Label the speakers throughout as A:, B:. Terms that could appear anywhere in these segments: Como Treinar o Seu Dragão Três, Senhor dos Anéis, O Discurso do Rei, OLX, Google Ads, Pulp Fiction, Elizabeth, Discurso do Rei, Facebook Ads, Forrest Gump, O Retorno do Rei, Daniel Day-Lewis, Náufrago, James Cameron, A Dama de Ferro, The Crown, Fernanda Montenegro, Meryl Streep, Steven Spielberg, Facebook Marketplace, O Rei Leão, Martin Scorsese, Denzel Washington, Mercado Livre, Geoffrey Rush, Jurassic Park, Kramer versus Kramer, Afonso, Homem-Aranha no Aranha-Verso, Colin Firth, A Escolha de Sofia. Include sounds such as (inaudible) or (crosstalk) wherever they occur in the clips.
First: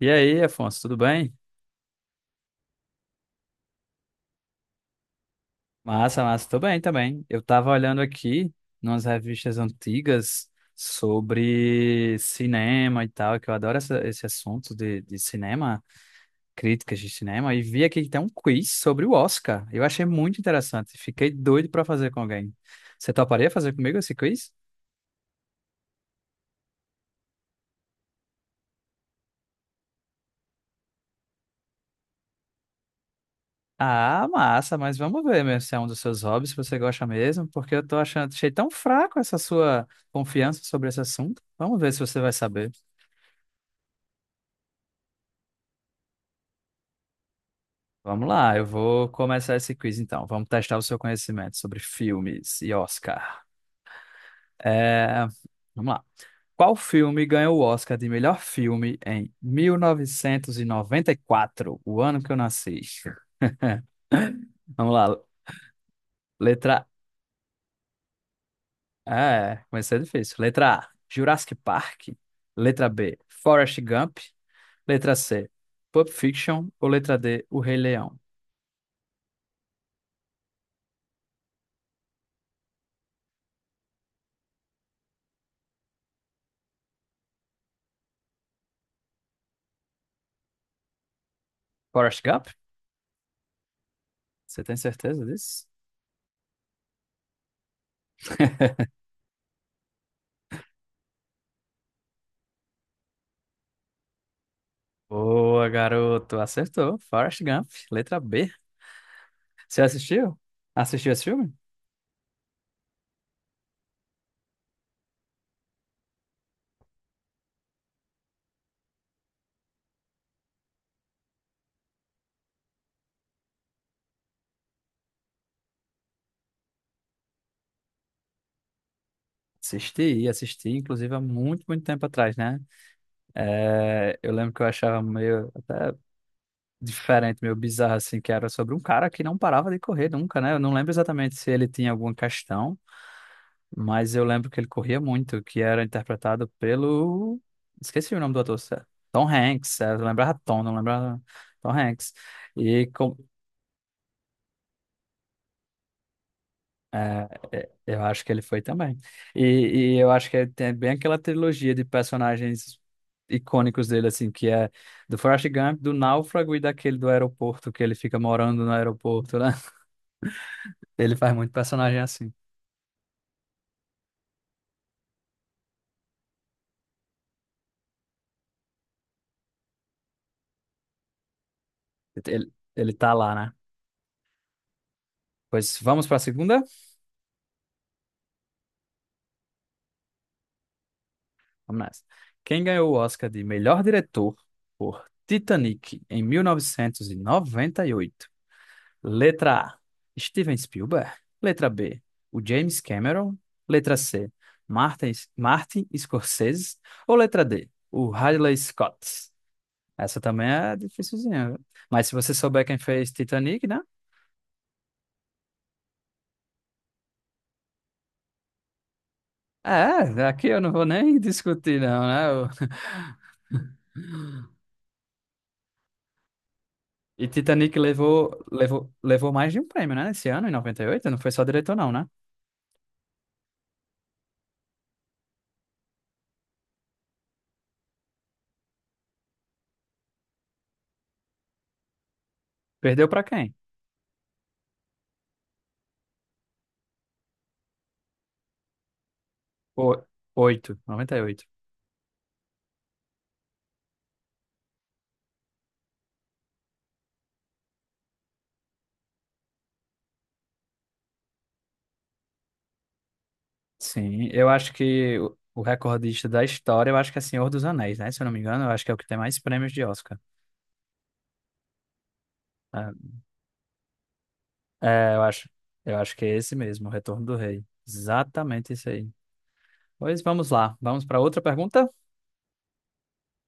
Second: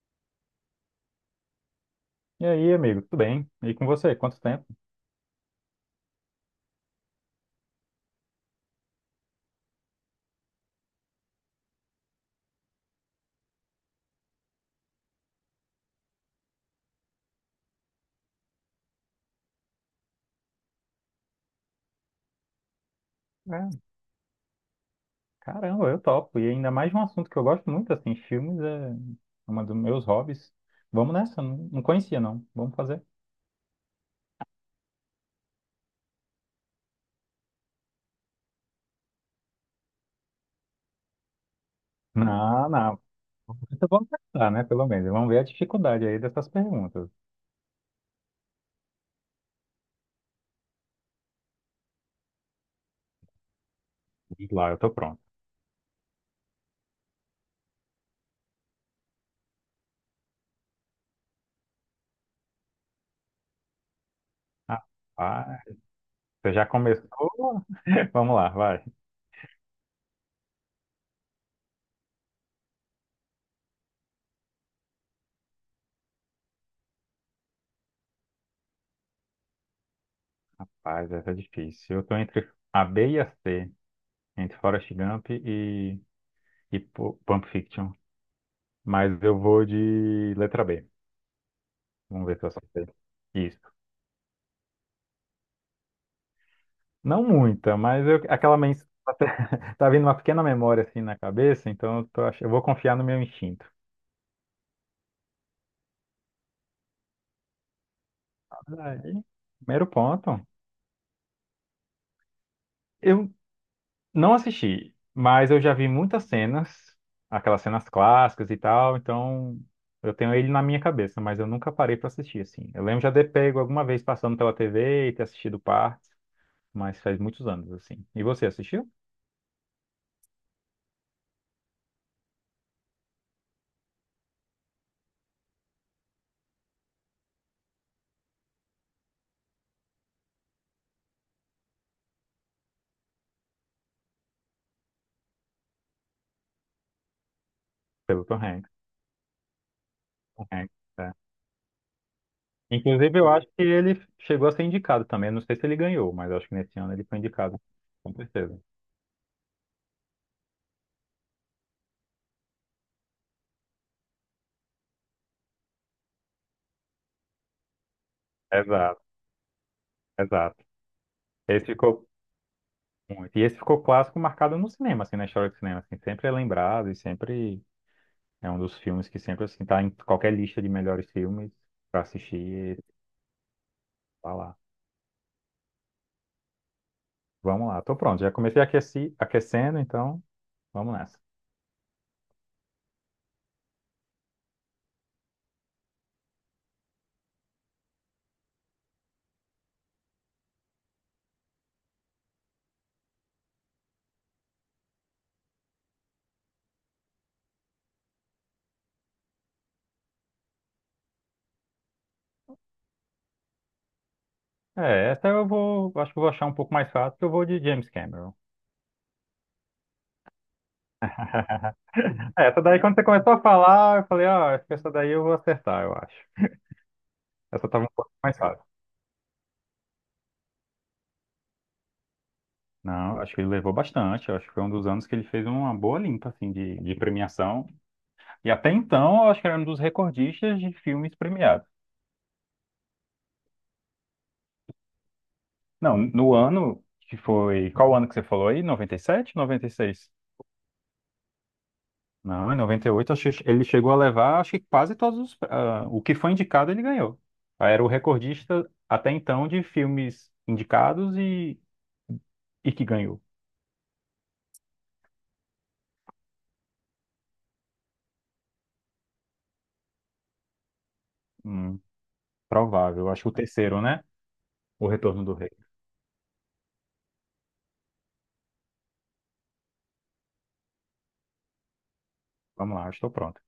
A: E aí, Afonso, tudo bem?
B: E aí, amigo, tudo bem? E com você, quanto tempo?
A: Massa, massa, tô bem também. Eu tava olhando aqui nas revistas antigas sobre cinema e tal, que eu adoro esse assunto de cinema, críticas de cinema, e vi aqui que tem um quiz sobre o Oscar. Eu achei muito interessante, fiquei doido pra fazer com alguém. Você toparia fazer
B: É,
A: comigo esse quiz?
B: caramba, eu topo. E ainda mais de um assunto que eu gosto muito, assim, filmes é uma dos meus hobbies. Vamos nessa, não, não conhecia não. Vamos fazer?
A: Ah, massa, mas vamos ver mesmo se é um dos seus hobbies, se você gosta mesmo, porque eu achei tão fraco essa sua confiança sobre esse assunto. Vamos ver se você vai
B: Não,
A: saber.
B: não. Então vamos tentar, né, pelo menos. Vamos ver a dificuldade aí dessas perguntas.
A: Vamos lá, eu vou começar esse quiz então. Vamos testar o seu conhecimento sobre filmes e Oscar.
B: Vamos lá, eu tô pronto.
A: É, Vamos lá. Qual filme ganhou o Oscar de melhor filme em 1994, o ano que eu nasci?
B: Ah,
A: Vamos lá.
B: ah, você já
A: Letra
B: começou? (laughs) Vamos lá, vai.
A: A. É, comecei difícil. Letra A, Jurassic Park. Letra B, Forrest Gump. Letra C, Pulp Fiction. Ou letra D, O Rei Leão?
B: Rapaz, essa é difícil. Eu tô entre a B e a C, entre Forrest Gump e, Pulp Fiction. Mas eu vou de letra B.
A: Forrest
B: Vamos ver se eu
A: Gump?
B: acertei. Isso.
A: Você tem certeza disso?
B: Não muita, mas eu, aquela
A: (laughs)
B: mensagem (laughs) tá vindo uma pequena memória assim na cabeça, então eu vou confiar no meu instinto.
A: Boa, garoto. Acertou. Forrest Gump, letra B.
B: Aí,
A: Você
B: primeiro
A: assistiu?
B: ponto.
A: Assistiu esse filme?
B: Eu não assisti, mas eu já vi muitas cenas, aquelas cenas clássicas e tal, então eu tenho ele na minha cabeça, mas eu nunca parei pra assistir assim. Eu lembro já de ter pego alguma vez passando pela TV e ter assistido partes, mas faz muitos anos assim. E você assistiu?
A: Assisti, assisti, inclusive há muito, muito tempo atrás, né? É, eu lembro que eu achava meio diferente, meio bizarro, assim, que era sobre um cara que não parava de correr nunca, né? Eu não lembro exatamente se ele tinha alguma questão, mas eu lembro que ele corria muito, que era interpretado pelo... Esqueci o
B: Pelo
A: nome do
B: Tom
A: ator,
B: Hanks.
A: certo? Tom Hanks. Eu lembrava
B: Tom
A: Tom,
B: Hanks.
A: não
B: É.
A: lembrava Tom Hanks. E com-
B: Inclusive, eu acho que ele chegou a ser indicado também. Eu não sei se ele ganhou, mas eu acho que nesse ano ele foi
A: É,
B: indicado,
A: eu
B: com
A: acho que ele foi
B: certeza.
A: também. E eu acho que tem é bem aquela trilogia de personagens icônicos dele, assim, que é do Forrest Gump, do Náufrago e daquele do aeroporto, que ele fica morando no
B: Exato,
A: aeroporto, né? (laughs)
B: exato.
A: Ele faz muito
B: Esse
A: personagem
B: ficou
A: assim.
B: muito. E esse ficou clássico marcado no cinema, assim, na história do cinema. Assim, sempre é lembrado e sempre é um dos filmes que sempre, assim, tá em qualquer lista de melhores filmes para
A: Ele,
B: assistir e
A: ele tá lá, né?
B: falar.
A: Pois vamos pra segunda?
B: Vamos lá, tô pronto. Já comecei a aquecendo, então vamos nessa.
A: Vamos nessa. Quem ganhou o Oscar de melhor diretor por Titanic em 1998? Letra A, Steven Spielberg. Letra B, o James Cameron. Letra C, Martin Scorsese. Ou letra D, o Ridley Scott. Essa também é dificilzinha. Viu? Mas se você souber quem fez Titanic, né?
B: É, essa eu vou, acho que eu vou achar um pouco mais fácil, porque eu vou de James Cameron.
A: É, aqui eu não vou nem (laughs) discutir, não, né?
B: É, essa daí, quando você começou a
A: (laughs)
B: falar, eu falei, ó, acho que essa daí eu vou acertar, eu acho.
A: E
B: Essa
A: Titanic
B: tava um pouco mais
A: levou,
B: fácil.
A: levou, levou mais de um prêmio, né? Esse ano, em 98, não foi só diretor, não, né?
B: Não, acho que ele levou bastante. Eu acho que foi um dos anos que ele fez uma boa limpa, assim, de premiação. E até então, eu acho que era um dos recordistas de filmes premiados.
A: Perdeu pra quem?
B: Não, no ano que foi, qual ano que você falou aí? 90, 97, noventa e
A: O,
B: seis
A: Oito, 98.
B: Não, em 98 acho que ele chegou a levar, acho que quase todos os, o que foi indicado, ele ganhou. Era o recordista, até então, de filmes indicados e que ganhou.
A: Sim, eu acho que o recordista da história, eu acho que é Senhor dos Anéis, né? Se eu não me engano, eu acho que é o que tem mais prêmios de Oscar.
B: Hum, provável. Acho que o terceiro, né?
A: É,
B: O
A: é, eu
B: Retorno do
A: acho,
B: Rei.
A: eu acho que é esse mesmo, o Retorno do Rei. Exatamente isso aí. Pois vamos lá, vamos para outra pergunta.
B: Vamos lá, estou pronto.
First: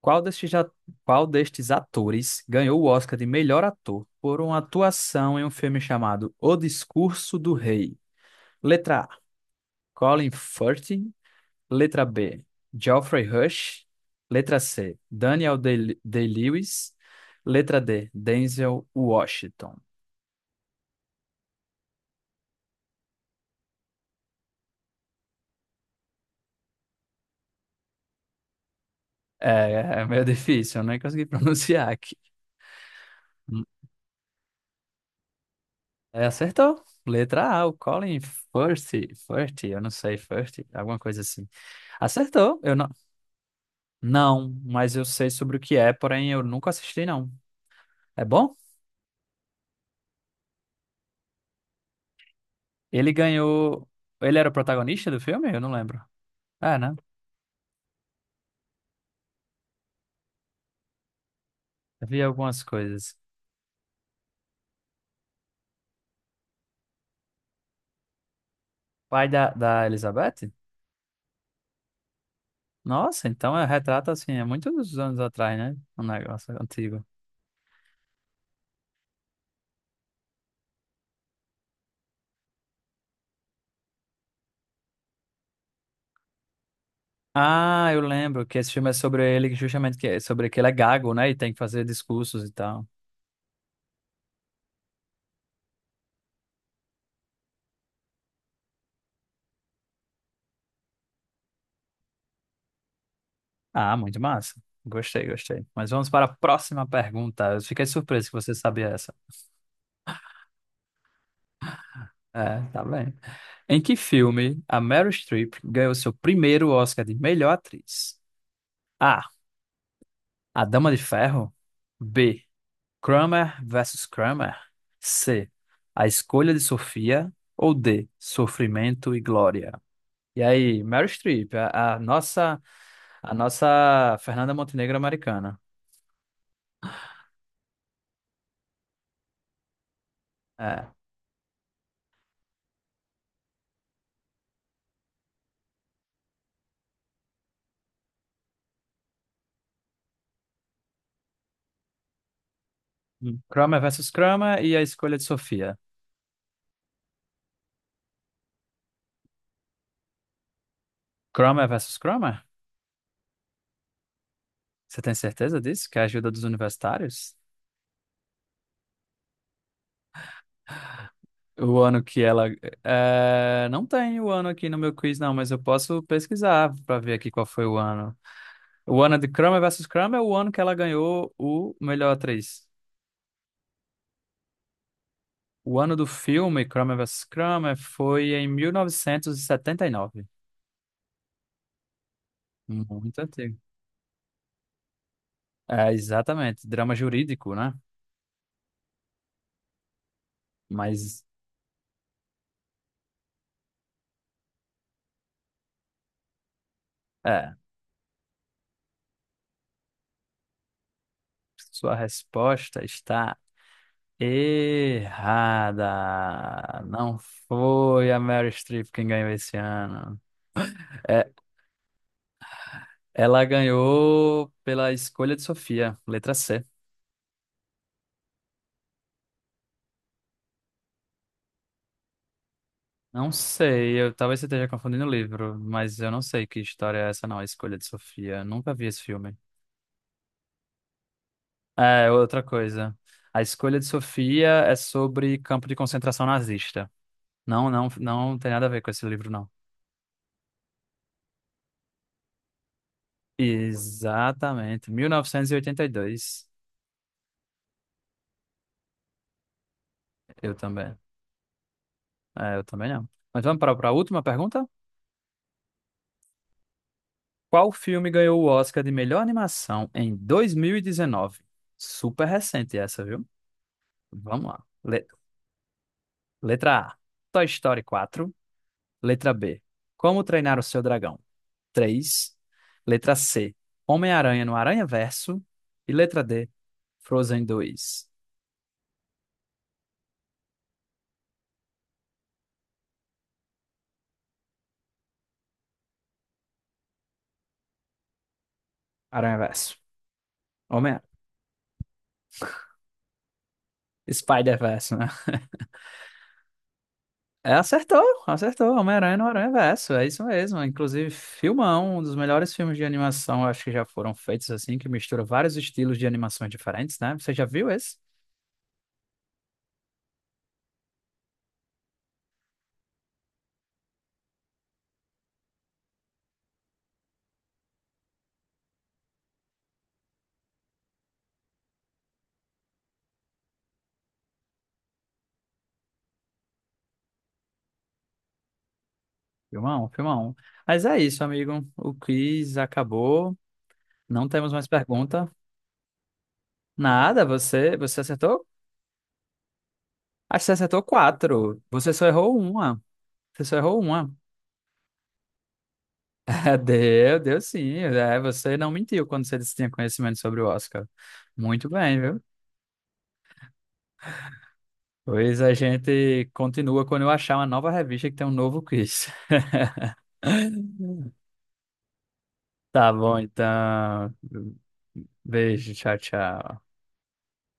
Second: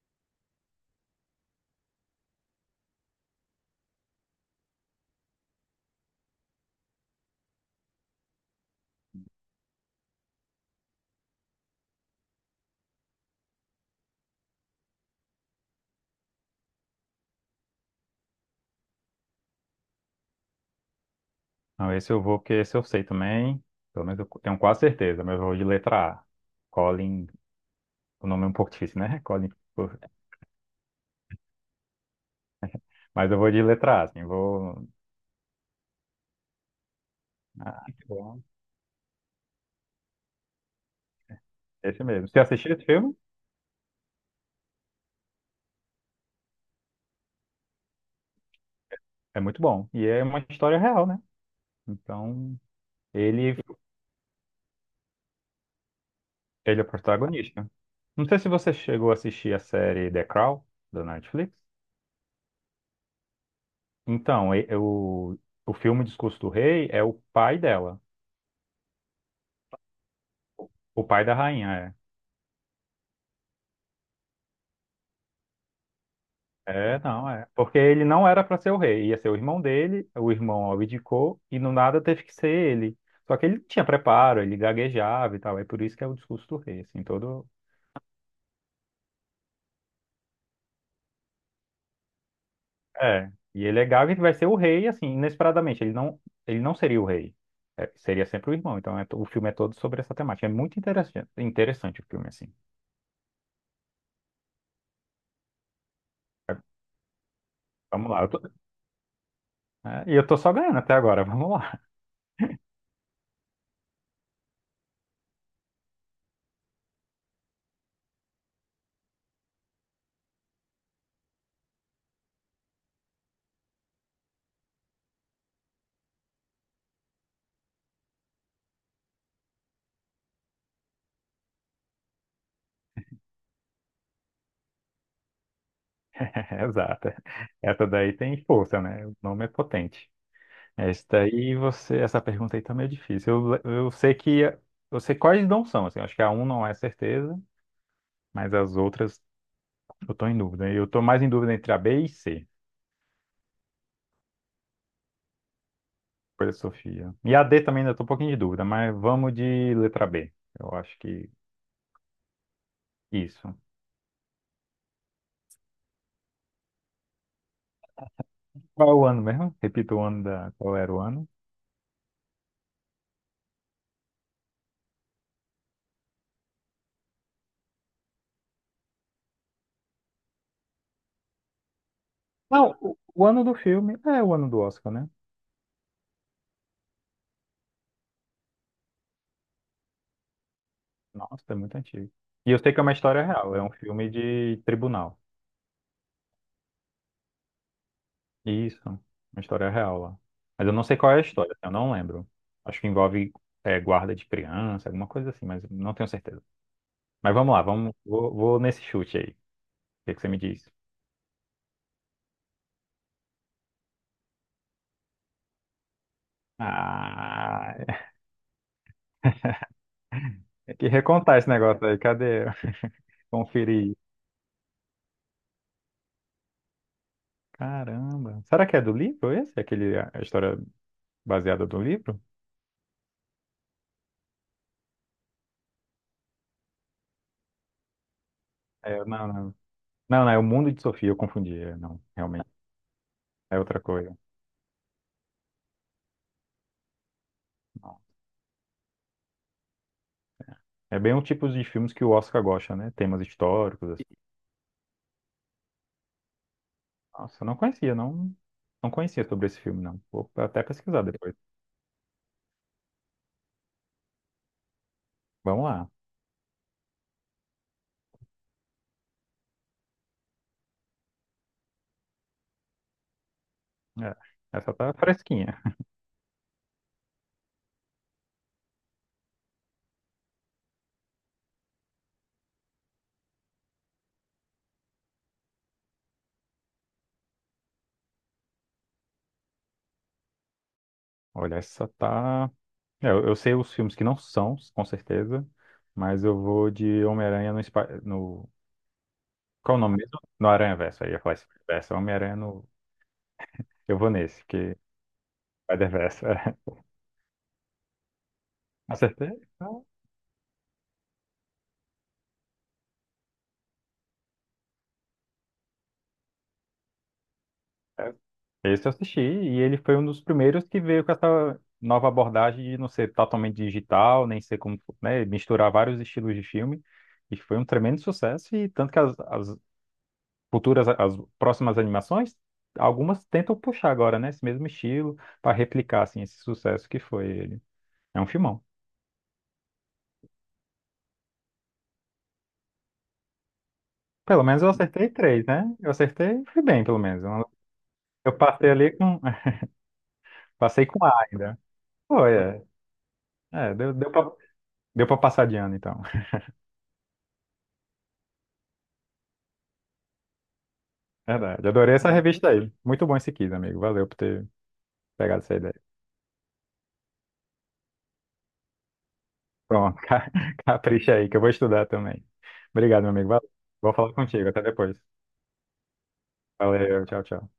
A: Qual destes, a- qual destes atores ganhou o Oscar de melhor ator por uma atuação em um filme chamado O Discurso do Rei? Letra A, Colin Firth. Letra B, Geoffrey Rush. Letra C, Daniel Day-Lewis. Letra D, Denzel Washington.
B: Não, esse eu vou, porque esse eu sei também. Pelo menos eu tenho quase certeza, mas eu vou de letra A. Colin, o nome é um pouco difícil, né? (laughs) Colin.
A: É
B: Firth.
A: meio (laughs) difícil, eu nem consegui (laughs) pronunciar aqui.
B: Mas eu vou de
A: Hum,
B: letra A, assim, vou.
A: acertou. Letra A, o
B: Ah, muito
A: Colin
B: bom.
A: Firth, Firth, eu não sei, Firth, alguma coisa assim.
B: Esse mesmo. Se
A: Acertou,
B: assistir
A: eu
B: esse
A: não.
B: filme,
A: Não, mas eu sei sobre o que é, porém eu nunca assisti, não. É bom?
B: é muito bom. E é uma história real, né? Então,
A: Ele
B: ele,
A: ganhou. Ele era o protagonista do filme? Eu não lembro. É,
B: ele é o
A: né?
B: protagonista. Não sei se você chegou a assistir a série The Crown, da Netflix.
A: Eu vi algumas coisas.
B: Então, o filme Discurso do Rei é o pai dela.
A: Pai da Elizabeth?
B: O pai da rainha,
A: Nossa, então é retrato assim, é muitos anos atrás, né? Um negócio
B: é. É,
A: antigo.
B: não, é. Porque ele não era para ser o rei, ia ser o irmão dele, o irmão abdicou e no nada teve que ser ele. Só que ele não tinha preparo, ele gaguejava e tal, é por isso que é o discurso do rei, assim, todo.
A: Ah, eu lembro que esse filme é sobre ele, que justamente que é sobre que ele é gago, né? E tem que fazer discursos e tal.
B: É. E ele é gago e vai ser o rei, assim, inesperadamente. Ele não seria o rei, é, seria sempre o irmão. Então o filme é todo sobre essa temática. É muito interessante, interessante o filme, assim.
A: Ah, muito massa. Gostei, gostei. Mas vamos para a próxima pergunta. Eu fiquei
B: Vamos lá,
A: surpreso
B: eu
A: que
B: tô-
A: você sabia essa.
B: é, e eu tô só ganhando até agora, vamos lá.
A: É, tá bem. Em que filme a Meryl Streep ganhou seu primeiro Oscar de melhor atriz? A. A Dama de Ferro. B. Kramer versus Kramer? C. A escolha de Sofia ou D. Sofrimento e glória? E aí, Meryl Streep, a nossa Fernanda Montenegro americana.
B: (laughs) Exato. Essa daí tem força, né? O nome é potente. Essa
A: É.
B: Esse daí você, essa pergunta aí tá meio difícil. Eu sei que eu sei quais não são, assim, acho que a um não é certeza, mas as outras eu tô em dúvida. Eu tô mais em dúvida entre a B e C,
A: Kramer versus Kramer e a escolha de Sofia.
B: por essa Sofia. E a D também ainda tô um pouquinho de dúvida, mas vamos de letra B. Eu acho que
A: Kramer versus Kramer?
B: isso.
A: Você tem certeza disso? Que é a ajuda dos universitários?
B: Qual é o ano mesmo? Repita o ano da. Qual era o ano?
A: O ano que ela. É, não tem o ano aqui no meu quiz, não, mas eu posso pesquisar para ver aqui qual foi o ano. O ano de Kramer versus Kramer é o ano que ela ganhou o melhor atriz.
B: Não, o ano do filme é o ano do Oscar, né?
A: O ano do filme Kramer versus Kramer foi em 1979.
B: Nossa, é muito antigo. E eu sei que é uma
A: Muito
B: história real,
A: antigo.
B: é um filme de tribunal.
A: É, exatamente. Drama jurídico, né?
B: Isso, uma história real lá. Mas eu não sei qual é a
A: Mas,
B: história, assim, eu não lembro. Acho que envolve guarda de criança, alguma coisa assim, mas não tenho certeza. Mas vamos
A: é,
B: lá, vamos, vou nesse chute aí. O que que você me diz?
A: sua resposta está errada. Não
B: Ah,
A: foi a Meryl Streep quem ganhou esse ano.
B: é que
A: É,
B: recontar esse negócio aí, cadê? (laughs)
A: ela
B: Conferir.
A: ganhou pela escolha de Sofia, letra C.
B: Caramba. Será que é do livro esse? Aquele, a história baseada do livro?
A: Não sei, eu talvez você esteja confundindo o livro, mas eu não sei que história é essa, não, A Escolha de Sofia. Nunca vi
B: É,
A: esse
B: não,
A: filme.
B: não. Não, não, é o Mundo de Sofia, eu confundi. É, não,
A: É, outra
B: realmente.
A: coisa. A
B: É
A: Escolha
B: outra
A: de
B: coisa.
A: Sofia é sobre campo de concentração nazista. Não, não,
B: Não.
A: não tem nada a ver com esse livro, não.
B: É bem o tipo de filmes que o Oscar gosta, né? Temas históricos, assim.
A: Exatamente. 1982.
B: Nossa, eu não conhecia, não, não conhecia sobre esse filme, não. Vou
A: Eu
B: até
A: também.
B: pesquisar depois.
A: É, eu também não. Mas vamos para a última pergunta?
B: Vamos lá.
A: Qual filme ganhou o Oscar de melhor animação em 2019? Super recente essa, viu?
B: É,
A: Vamos lá.
B: essa tá fresquinha.
A: Letra A, Toy Story 4. Letra B, Como Treinar o Seu Dragão 3. Letra C, Homem-Aranha no Aranha-Verso. E letra D, Frozen 2.
B: Olha, essa tá. É, eu sei os filmes que não são, com certeza, mas eu vou de Homem-Aranha no.
A: Aranha-Verso.
B: Qual é o nome mesmo? No
A: Homem...
B: Aranha-Verso. Aí eu ia falar Spider-Verso. Homem-Aranha no. Eu vou nesse, porque
A: Spider-Verso, né?
B: Spider-Verso. (laughs)
A: É, acertou, acertou. Homem-Aranha no
B: Acertei? Então,
A: Aranha-Verso, é isso mesmo. Inclusive, filmão, um dos melhores filmes de animação, acho que já foram feitos assim, que mistura vários estilos de animações diferentes, né? Você já viu esse?
B: é, esse eu assisti e ele foi um dos primeiros que veio com essa nova abordagem de não ser totalmente digital, nem ser como, né, misturar vários estilos de filme. E foi um tremendo sucesso e tanto que as futuras, as próximas animações, algumas tentam puxar agora, né, esse mesmo estilo para replicar assim esse sucesso que foi ele. É um filmão.
A: Filmão, filmão. Mas é isso, amigo. O quiz acabou. Não
B: Pelo
A: temos
B: menos
A: mais
B: eu acertei
A: pergunta.
B: três, né? Eu acertei, fui bem, pelo
A: Nada,
B: menos. Eu
A: você
B: eu
A: acertou?
B: passei ali com, (laughs)
A: Acho que você acertou
B: passei com A ainda.
A: quatro. Você só
B: Foi,
A: errou
B: é.
A: uma. Você só
B: É,
A: errou
B: deu, deu
A: uma.
B: para deu para passar de ano, então.
A: (laughs) Deu, deu sim. É, você não mentiu quando você disse que tinha conhecimento sobre o Oscar. Muito
B: Verdade. Adorei
A: bem,
B: essa
A: viu?
B: revista aí. Muito bom esse quiz, amigo. Valeu por ter
A: Pois
B: pegado
A: a
B: essa ideia.
A: gente continua quando eu achar uma nova revista que tem um novo quiz. (laughs)
B: Pronto, (laughs) capricha aí, que eu vou estudar também.
A: Tá
B: Obrigado, meu
A: bom,
B: amigo. Valeu. Vou falar
A: então.
B: contigo. Até depois.
A: Beijo, tchau, tchau.
B: Valeu, tchau, tchau.